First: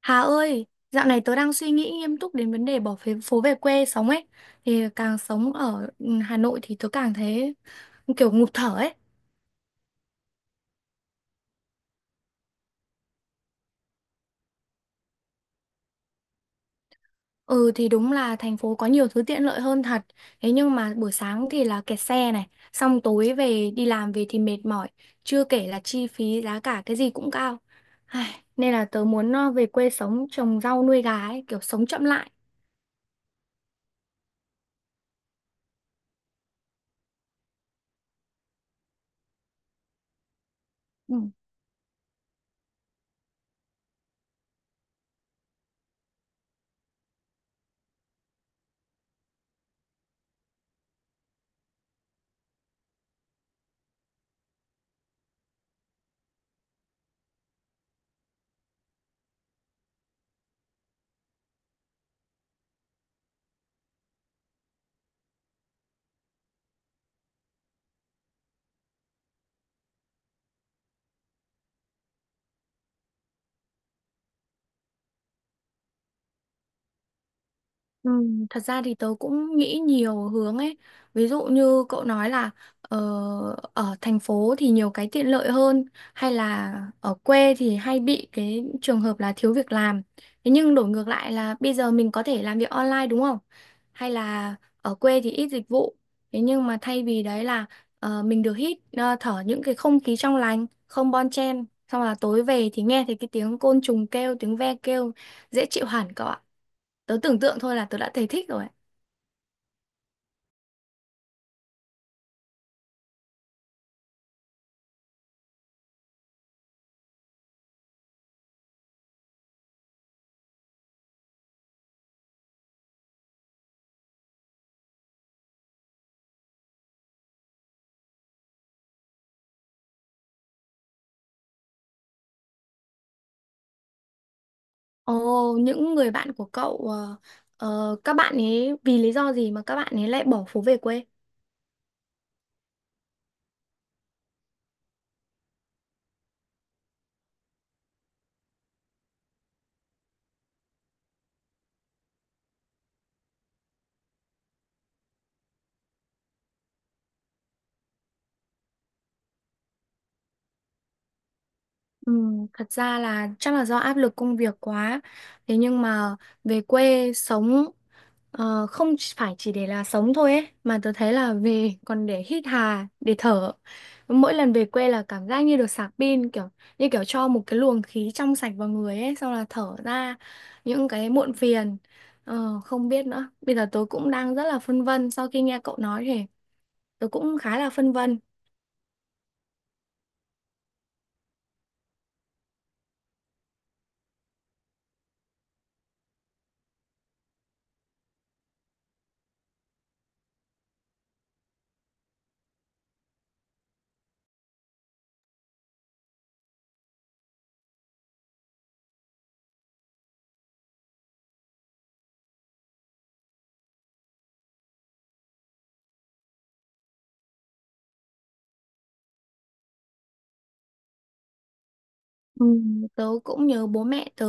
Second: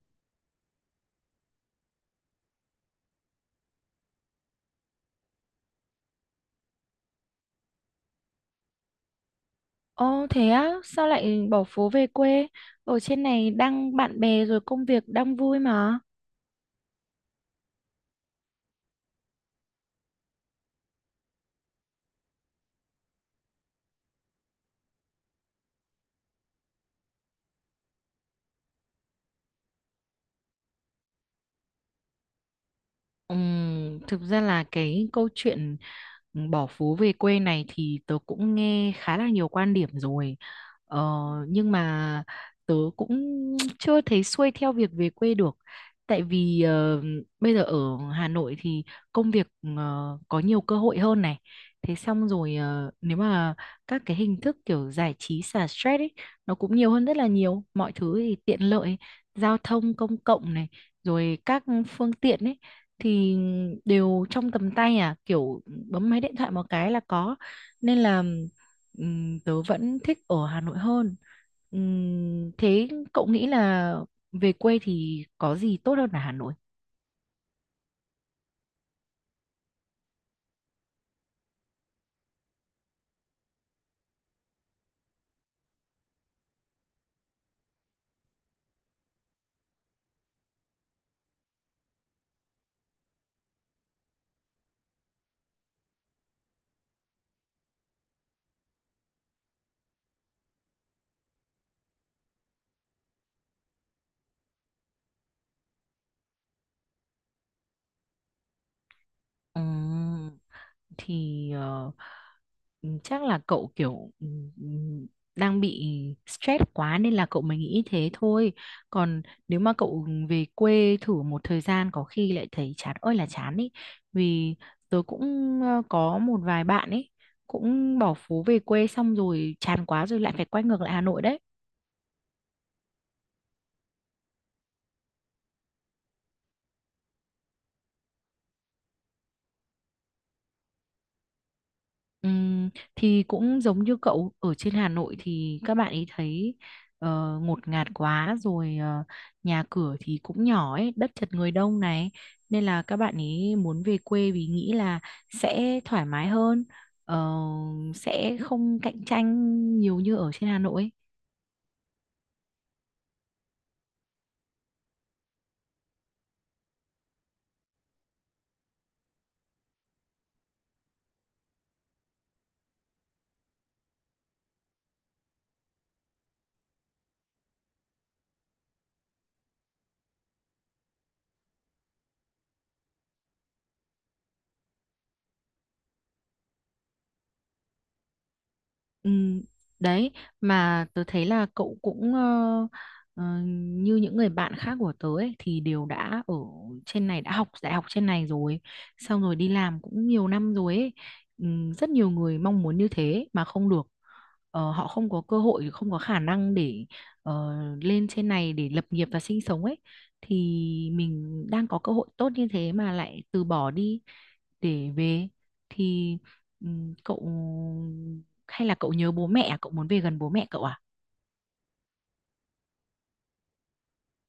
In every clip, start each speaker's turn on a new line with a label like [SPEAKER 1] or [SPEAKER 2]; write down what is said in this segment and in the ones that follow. [SPEAKER 1] Hà ơi, dạo này tớ đang suy nghĩ nghiêm túc đến vấn đề bỏ phố về quê sống ấy. Thì càng sống ở Hà Nội thì tớ càng thấy kiểu ngụp thở ấy.
[SPEAKER 2] Ồ thế á, sao lại bỏ phố về quê? Ở trên này đang bạn bè rồi công việc đang vui mà.
[SPEAKER 1] Ừ thì đúng là thành phố có nhiều thứ tiện lợi hơn thật. Thế nhưng mà buổi sáng thì là kẹt xe này, xong tối về đi làm về thì mệt mỏi, chưa kể là chi phí giá cả cái gì cũng cao. Ai, nên là tớ muốn về quê sống trồng rau nuôi gà ấy, kiểu sống chậm lại.
[SPEAKER 2] Thực ra là cái câu chuyện bỏ phố về quê này thì tớ cũng nghe khá là nhiều quan điểm rồi. Ờ,
[SPEAKER 1] Ừ.
[SPEAKER 2] nhưng mà tớ cũng chưa thấy xuôi theo việc về quê được. Tại vì bây giờ ở Hà Nội thì công việc có nhiều cơ hội hơn này. Thế xong rồi nếu mà các cái hình thức kiểu giải trí xả stress ấy nó cũng nhiều hơn rất là nhiều, mọi thứ thì tiện lợi, giao thông công cộng này rồi các phương tiện ấy thì đều trong tầm tay, à kiểu bấm máy điện thoại một cái là có, nên là tớ vẫn thích ở Hà Nội hơn. Thế cậu nghĩ là về quê thì có gì tốt hơn ở Hà Nội?
[SPEAKER 1] Ừ, thật ra thì tớ cũng nghĩ nhiều hướng ấy. Ví dụ như cậu nói là ờ, ở thành phố thì nhiều cái tiện lợi hơn, hay là ở quê thì hay bị cái trường hợp là thiếu việc làm. Thế nhưng đổi ngược lại là bây giờ mình có thể làm việc online, đúng không? Hay là ở quê thì ít dịch vụ. Thế nhưng mà thay vì đấy là mình được hít thở những cái không khí trong lành, không bon chen. Xong là tối về thì nghe thấy cái tiếng côn trùng kêu, tiếng ve kêu, dễ chịu hẳn cậu ạ. Tớ tưởng tượng thôi là tớ đã thấy thích rồi.
[SPEAKER 2] Ừ. Thì chắc là cậu kiểu ừ, đang bị stress quá nên là cậu mới nghĩ thế thôi. Còn nếu mà cậu về quê thử một thời gian có khi lại thấy chán ơi là chán ý. Vì tớ cũng có một vài bạn ấy cũng bỏ phố về quê xong rồi chán quá rồi lại phải quay ngược lại Hà Nội đấy.
[SPEAKER 1] Ồ, những người bạn của cậu, các bạn ấy vì lý do gì mà các bạn ấy lại bỏ phố về quê?
[SPEAKER 2] Ừm, thì cũng giống như cậu ở trên Hà Nội thì các bạn ấy thấy ngột ngạt quá rồi, nhà cửa thì cũng nhỏ ấy, đất chật người đông này nên là các bạn ấy muốn về quê vì nghĩ là sẽ thoải mái hơn, ờ, sẽ không cạnh tranh nhiều như ở trên Hà Nội ấy.
[SPEAKER 1] Ừ, thật ra là chắc là do áp lực công việc quá. Thế nhưng mà về quê sống không chỉ- phải chỉ để là sống thôi ấy, mà tớ thấy là về còn để hít hà, để thở. Mỗi lần về quê là cảm giác như được sạc pin, kiểu như kiểu cho một cái luồng khí trong sạch vào người ấy, xong là thở ra những cái muộn phiền. Ờ, không biết nữa. Bây giờ tớ cũng đang rất là phân vân, sau khi nghe cậu nói thì tớ cũng khá là phân vân.
[SPEAKER 2] Ừ, đấy mà tớ thấy là cậu cũng ờ, như những người bạn khác của tớ ấy, thì đều đã ở trên này, đã học đại học trên này rồi xong rồi đi làm cũng nhiều năm rồi ấy. Ừ, rất nhiều người mong muốn như thế mà không được. Họ không có cơ hội, không có khả năng để ờ, lên trên này để lập nghiệp và sinh sống ấy, thì mình đang có cơ hội tốt như thế mà lại từ bỏ đi để về thì ừ, cậu, hay là cậu nhớ bố mẹ à? Cậu muốn về gần bố mẹ cậu à?
[SPEAKER 1] Ừ, tớ cũng nhớ bố mẹ tớ,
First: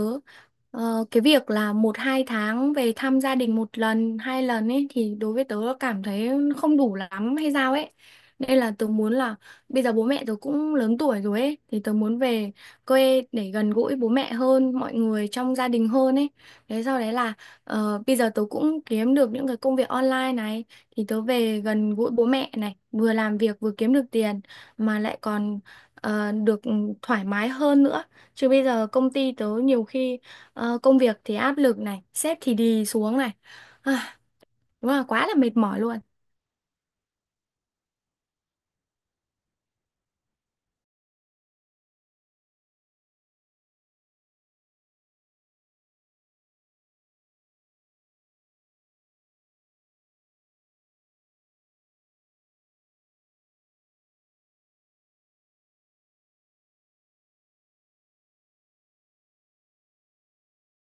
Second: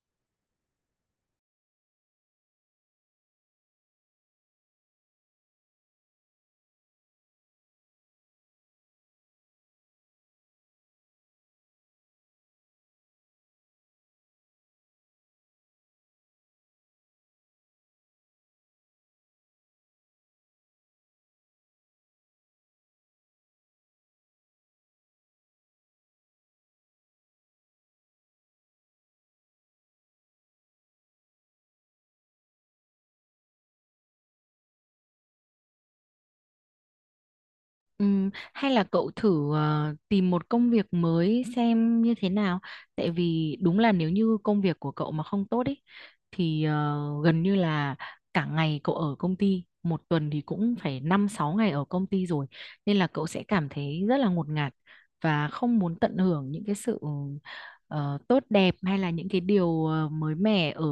[SPEAKER 1] cái việc là một hai tháng về thăm gia đình một lần hai lần ấy thì đối với tớ cảm thấy không đủ lắm hay sao ấy, nên là tớ muốn là bây giờ bố mẹ tớ cũng lớn tuổi rồi ấy, thì tớ muốn về quê để gần gũi bố mẹ hơn, mọi người trong gia đình hơn ấy. Thế sau đấy là bây giờ tớ cũng kiếm được những cái công việc online này, thì tớ về gần gũi bố mẹ này, vừa làm việc vừa kiếm được tiền, mà lại còn được thoải mái hơn nữa. Chứ bây giờ công ty tớ nhiều khi công việc thì áp lực này, sếp thì đì xuống này. À, đúng là quá là mệt mỏi luôn.
[SPEAKER 2] Hay là cậu thử tìm một công việc mới xem như thế nào, tại vì đúng là nếu như công việc của cậu mà không tốt ấy thì gần như là cả ngày cậu ở công ty, một tuần thì cũng phải 5 6 ngày ở công ty rồi, nên là cậu sẽ cảm thấy rất là ngột ngạt và không muốn tận hưởng những cái sự tốt đẹp hay là những cái điều mới mẻ ở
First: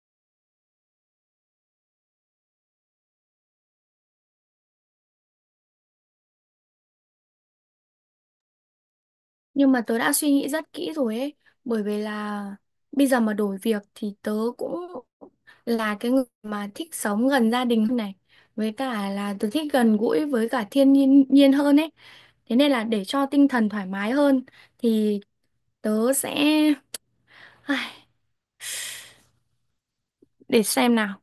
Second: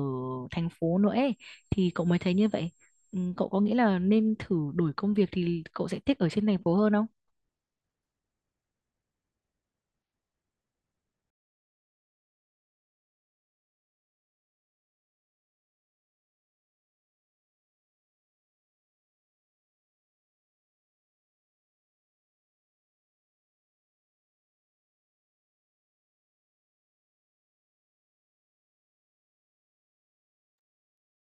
[SPEAKER 2] thành phố nữa ấy thì cậu mới thấy như vậy. Ừ, cậu có nghĩ là nên thử đổi công việc thì cậu sẽ thích ở trên thành phố hơn không?
[SPEAKER 1] Nhưng mà tớ đã suy nghĩ rất kỹ rồi ấy. Bởi vì là bây giờ mà đổi việc thì tớ cũng là cái người mà thích sống gần gia đình hơn này. Với cả là tớ thích gần gũi với cả thiên nhiên hơn ấy. Thế nên là để cho tinh thần thoải mái hơn thì tớ sẽ. Ai, để xem nào.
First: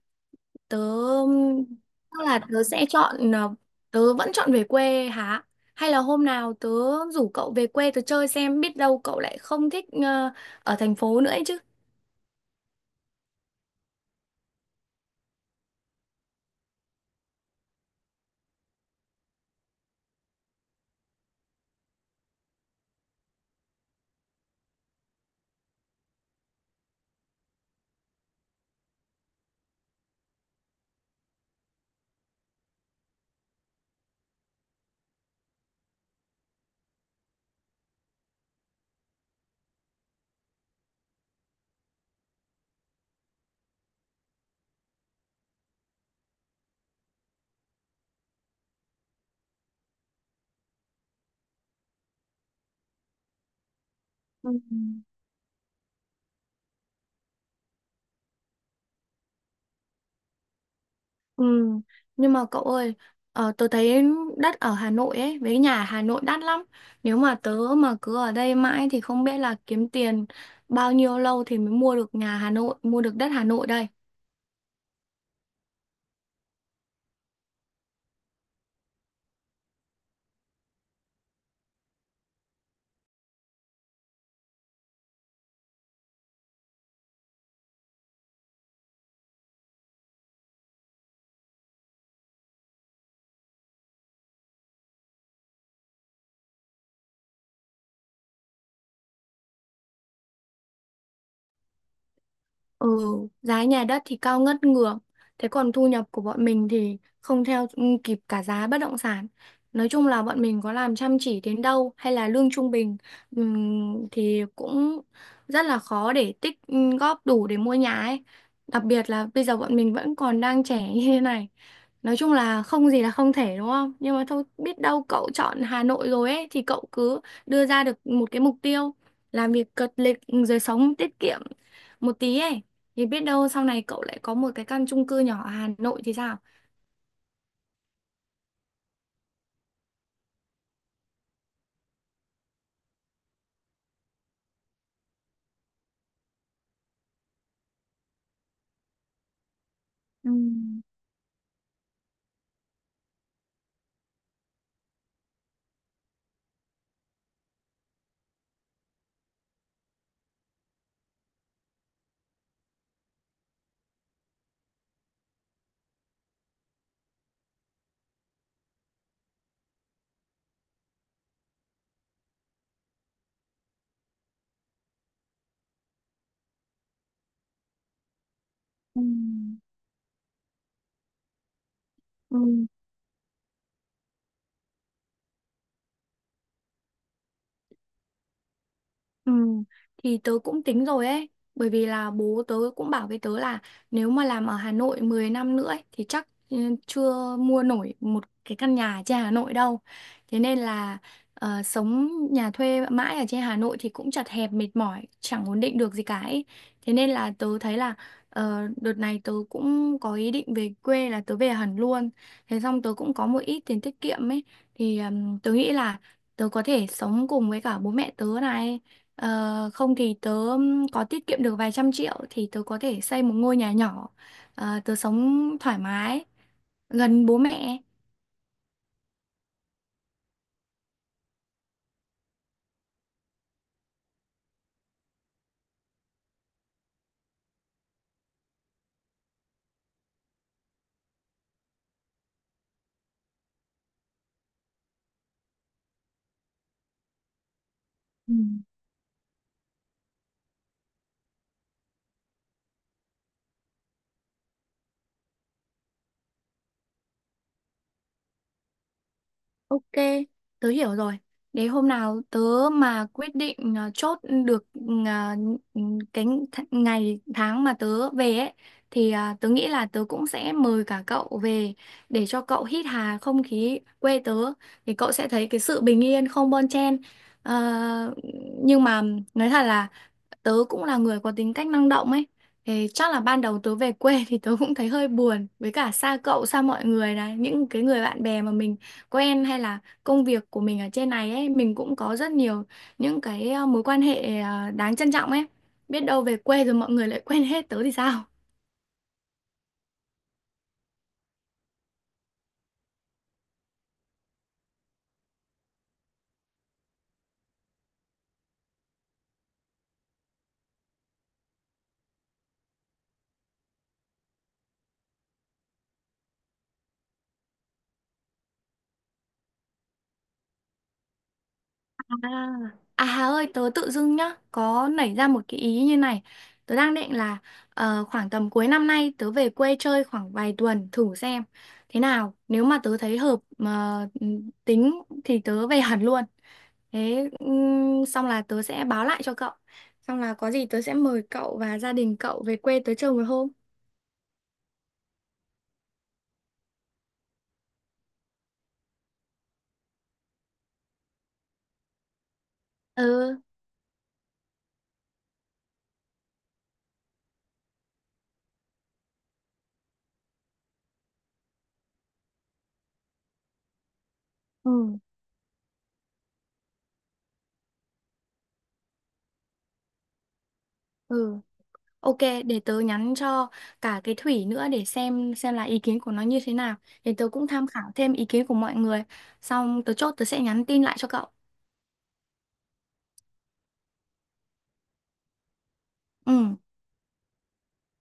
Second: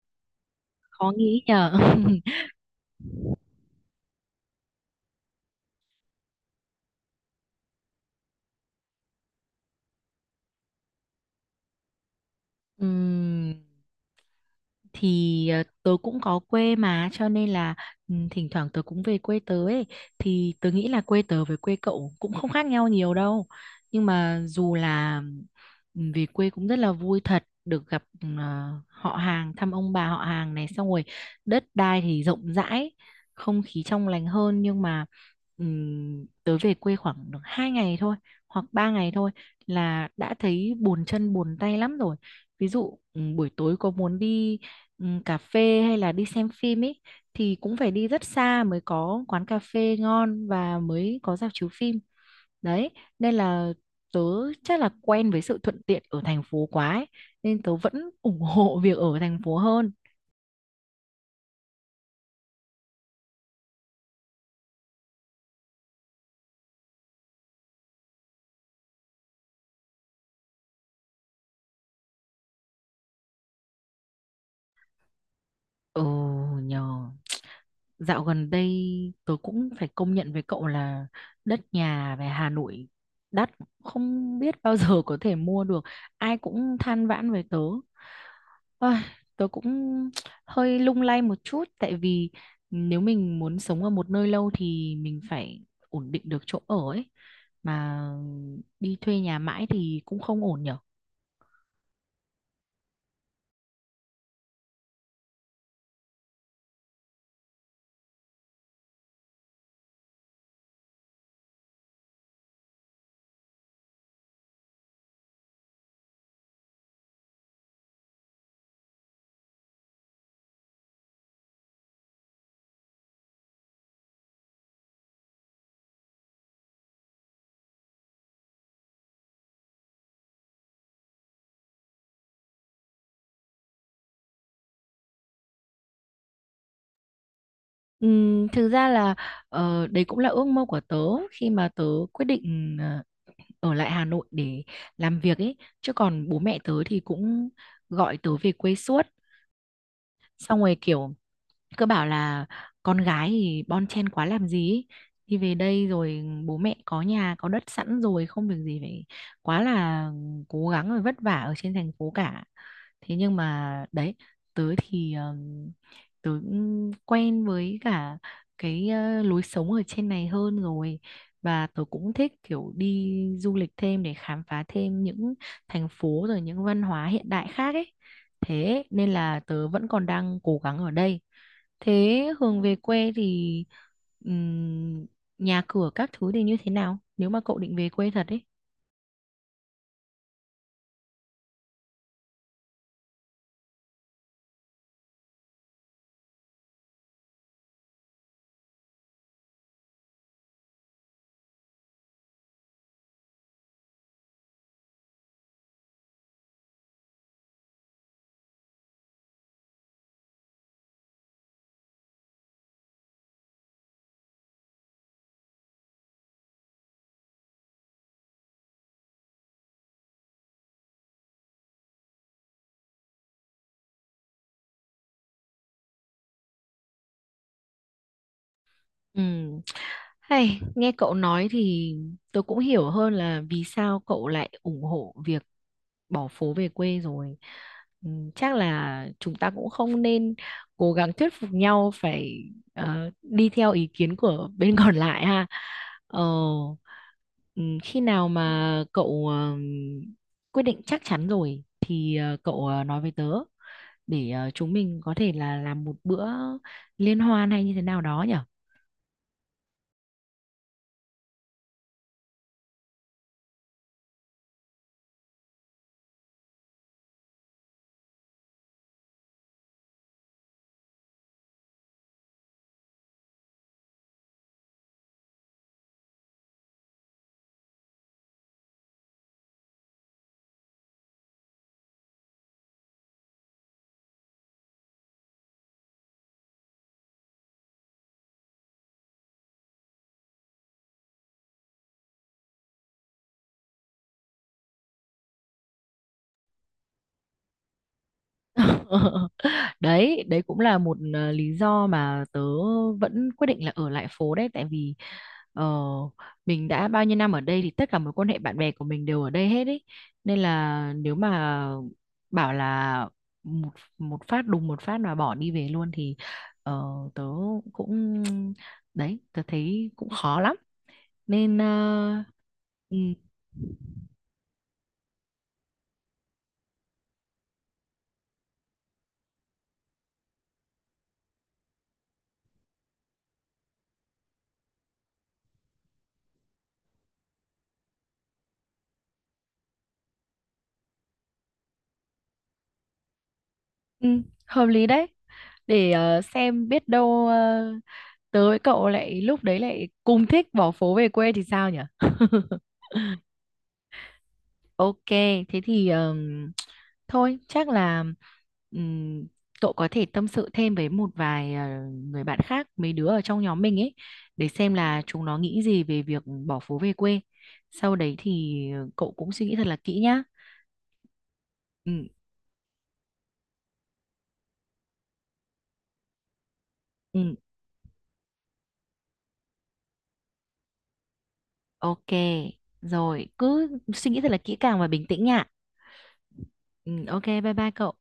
[SPEAKER 1] tớ
[SPEAKER 2] Khó nghĩ nhờ.
[SPEAKER 1] Tức là tớ sẽ chọn, tớ vẫn chọn về quê hả, hay là hôm nào tớ rủ cậu về quê tớ chơi xem, biết đâu cậu lại không thích ở thành phố nữa ấy chứ.
[SPEAKER 2] Ừm, thì tớ cũng có quê mà, cho nên là thỉnh thoảng tớ cũng về quê tớ ấy thì tớ nghĩ là quê tớ với quê cậu cũng không khác nhau nhiều đâu, nhưng mà dù là về quê cũng rất là vui thật, được gặp họ hàng, thăm ông bà họ hàng này, xong rồi đất đai thì rộng rãi, không khí trong lành hơn, nhưng mà ừ, tớ về quê khoảng được 2 ngày thôi hoặc 3 ngày thôi là đã thấy buồn chân buồn tay lắm rồi. Ví dụ buổi tối có muốn đi cà phê hay là đi xem phim ấy thì cũng phải đi rất xa mới có quán cà phê ngon và mới có rạp chiếu phim đấy, nên là tớ
[SPEAKER 1] Ừ.
[SPEAKER 2] chắc là quen với sự thuận tiện ở thành phố quá ấy, nên tớ vẫn ủng hộ việc ở thành phố hơn.
[SPEAKER 1] Ừ. Nhưng mà cậu ơi, tớ thấy đất ở Hà Nội ấy với nhà Hà Nội đắt lắm, nếu mà tớ mà cứ ở đây mãi thì không biết là kiếm tiền bao nhiêu lâu thì mới mua được nhà Hà Nội, mua được đất Hà Nội đây.
[SPEAKER 2] Ồ nhờ. Dạo gần đây tôi cũng phải công nhận với cậu là đất nhà về Hà Nội đắt, không biết bao giờ có thể mua được. Ai cũng than vãn với tớ. Ôi, tớ cũng hơi lung lay một chút, tại vì nếu mình muốn sống ở một nơi lâu thì mình phải ổn định được chỗ ở ấy. Mà đi thuê nhà mãi thì cũng không ổn nhở.
[SPEAKER 1] Ừ, giá nhà đất thì cao ngất ngược. Thế còn thu nhập của bọn mình thì không theo kịp cả giá bất động sản. Nói chung là bọn mình có làm chăm chỉ đến đâu hay là lương trung bình thì cũng rất là khó để tích góp đủ để mua nhà ấy. Đặc biệt là bây giờ bọn mình vẫn còn đang trẻ như thế này. Nói chung là không gì là không thể, đúng không? Nhưng mà thôi, biết đâu cậu chọn Hà Nội rồi ấy thì cậu cứ đưa ra được một cái mục tiêu, làm việc cật lực rồi sống tiết kiệm một tí ấy, thì biết đâu sau này cậu lại có một cái căn chung cư nhỏ ở Hà Nội thì sao?
[SPEAKER 2] Thực ra là đấy cũng là ước mơ của tớ, khi mà tớ quyết định ở lại Hà Nội để làm việc ấy, chứ còn bố mẹ tớ thì cũng gọi tớ về quê suốt,
[SPEAKER 1] Ừ.
[SPEAKER 2] xong rồi kiểu cứ bảo là con gái thì bon chen quá làm gì ấy. Thì về đây rồi bố mẹ có nhà có đất sẵn rồi, không việc gì phải quá là cố gắng rồi vất vả ở trên thành phố cả. Thế nhưng mà đấy, tớ thì tớ cũng quen với cả cái lối sống ở trên này hơn rồi, và tớ cũng thích kiểu đi du lịch thêm để khám phá thêm những thành phố rồi những văn hóa hiện đại khác ấy, thế
[SPEAKER 1] Ừ.
[SPEAKER 2] nên là tớ vẫn còn đang cố gắng ở đây. Thế
[SPEAKER 1] Ừ.
[SPEAKER 2] Hường về quê thì ừm, nhà cửa các thứ thì như thế nào nếu mà cậu định về quê thật ấy?
[SPEAKER 1] Ừ, thì tớ cũng tính rồi ấy, bởi vì là bố tớ cũng bảo với tớ là nếu mà làm ở Hà Nội 10 năm nữa ấy, thì chắc chưa mua nổi một cái căn nhà ở trên Hà Nội đâu. Thế nên là sống nhà thuê mãi ở trên Hà Nội thì cũng chật hẹp, mệt mỏi, chẳng ổn định được gì cả ấy. Thế nên là tớ thấy là đợt này tớ cũng có ý định về quê, là tớ về hẳn luôn. Thế xong tớ cũng có một ít tiền tiết kiệm ấy, thì tớ nghĩ là tớ có thể sống cùng với cả bố mẹ tớ này. Ờ, không thì tớ có tiết kiệm được vài trăm triệu thì tớ có thể xây một ngôi nhà nhỏ. Ờ, tớ sống thoải mái gần bố mẹ.
[SPEAKER 2] Ừ. Hay, nghe cậu nói thì tôi cũng hiểu hơn là vì sao cậu lại ủng hộ việc bỏ phố về quê rồi. Ừ, chắc là chúng ta cũng không nên cố gắng thuyết phục nhau phải đi theo ý kiến của bên còn lại ha. Ờ, ừ, Khi nào
[SPEAKER 1] Ừ.
[SPEAKER 2] mà cậu quyết định chắc chắn rồi thì cậu nói với tớ để chúng mình có thể là làm một bữa liên hoan hay như thế nào đó nhỉ?
[SPEAKER 1] Ok, tớ hiểu rồi. Để hôm nào tớ mà quyết định, à, chốt được, à, cái ngày tháng mà tớ về ấy, thì à, tớ nghĩ là tớ cũng sẽ mời cả cậu về, để cho cậu hít hà không khí quê tớ thì cậu sẽ thấy cái sự bình yên, không bon chen. Ờ, nhưng mà nói thật là tớ cũng là người có tính cách năng động ấy, thì chắc là ban đầu tớ về quê thì tớ cũng thấy hơi buồn, với cả xa cậu, xa mọi người này, những cái người bạn bè mà mình quen hay là công việc của mình ở trên này ấy, mình cũng có rất nhiều những cái mối quan hệ đáng trân trọng ấy, biết đâu về quê rồi mọi người lại quên hết tớ thì sao.
[SPEAKER 2] Đấy, đấy cũng là một lý do mà tớ vẫn quyết định là ở lại phố đấy, tại vì ờ, mình đã bao nhiêu năm ở đây thì tất cả mối quan hệ bạn bè của mình đều ở đây hết ấy, nên là nếu mà bảo là một một phát đùng một phát mà bỏ đi về luôn thì ờ, tớ cũng, đấy tớ thấy cũng khó lắm nên
[SPEAKER 1] À,
[SPEAKER 2] ừ.
[SPEAKER 1] à Hà ơi, tớ tự dưng nhá, có nảy ra một cái ý như này. Tớ đang định là khoảng tầm cuối năm nay tớ về quê chơi khoảng vài tuần thử xem thế nào. Nếu mà tớ thấy hợp mà tính thì tớ về hẳn luôn. Thế xong là tớ sẽ báo lại cho cậu. Xong là có gì tớ sẽ mời cậu và gia đình cậu về quê tớ chơi một hôm.
[SPEAKER 2] Ừ, hợp lý đấy. Để xem biết đâu tớ với cậu lại lúc đấy lại cùng thích bỏ phố về quê thì sao nhỉ?
[SPEAKER 1] Ừ,
[SPEAKER 2] Ok, thế thì thôi chắc là ừm, cậu có thể tâm sự thêm với một vài người bạn khác, mấy đứa ở trong nhóm mình ấy, để xem
[SPEAKER 1] ừ,
[SPEAKER 2] là chúng nó nghĩ gì về việc bỏ phố về quê. Sau đấy thì cậu cũng suy nghĩ thật là kỹ nhá.
[SPEAKER 1] ừ.
[SPEAKER 2] Ừ,
[SPEAKER 1] Ok, để tớ nhắn cho cả cái Thủy nữa để xem là ý kiến của nó như thế nào. Để tớ
[SPEAKER 2] ừ.
[SPEAKER 1] cũng tham khảo thêm ý kiến của mọi người. Xong tớ chốt tớ sẽ nhắn tin lại cho cậu.
[SPEAKER 2] Ok, rồi cứ suy nghĩ thật là kỹ càng và bình tĩnh nha.
[SPEAKER 1] Ừ.
[SPEAKER 2] Ừ, ok, bye bye cậu.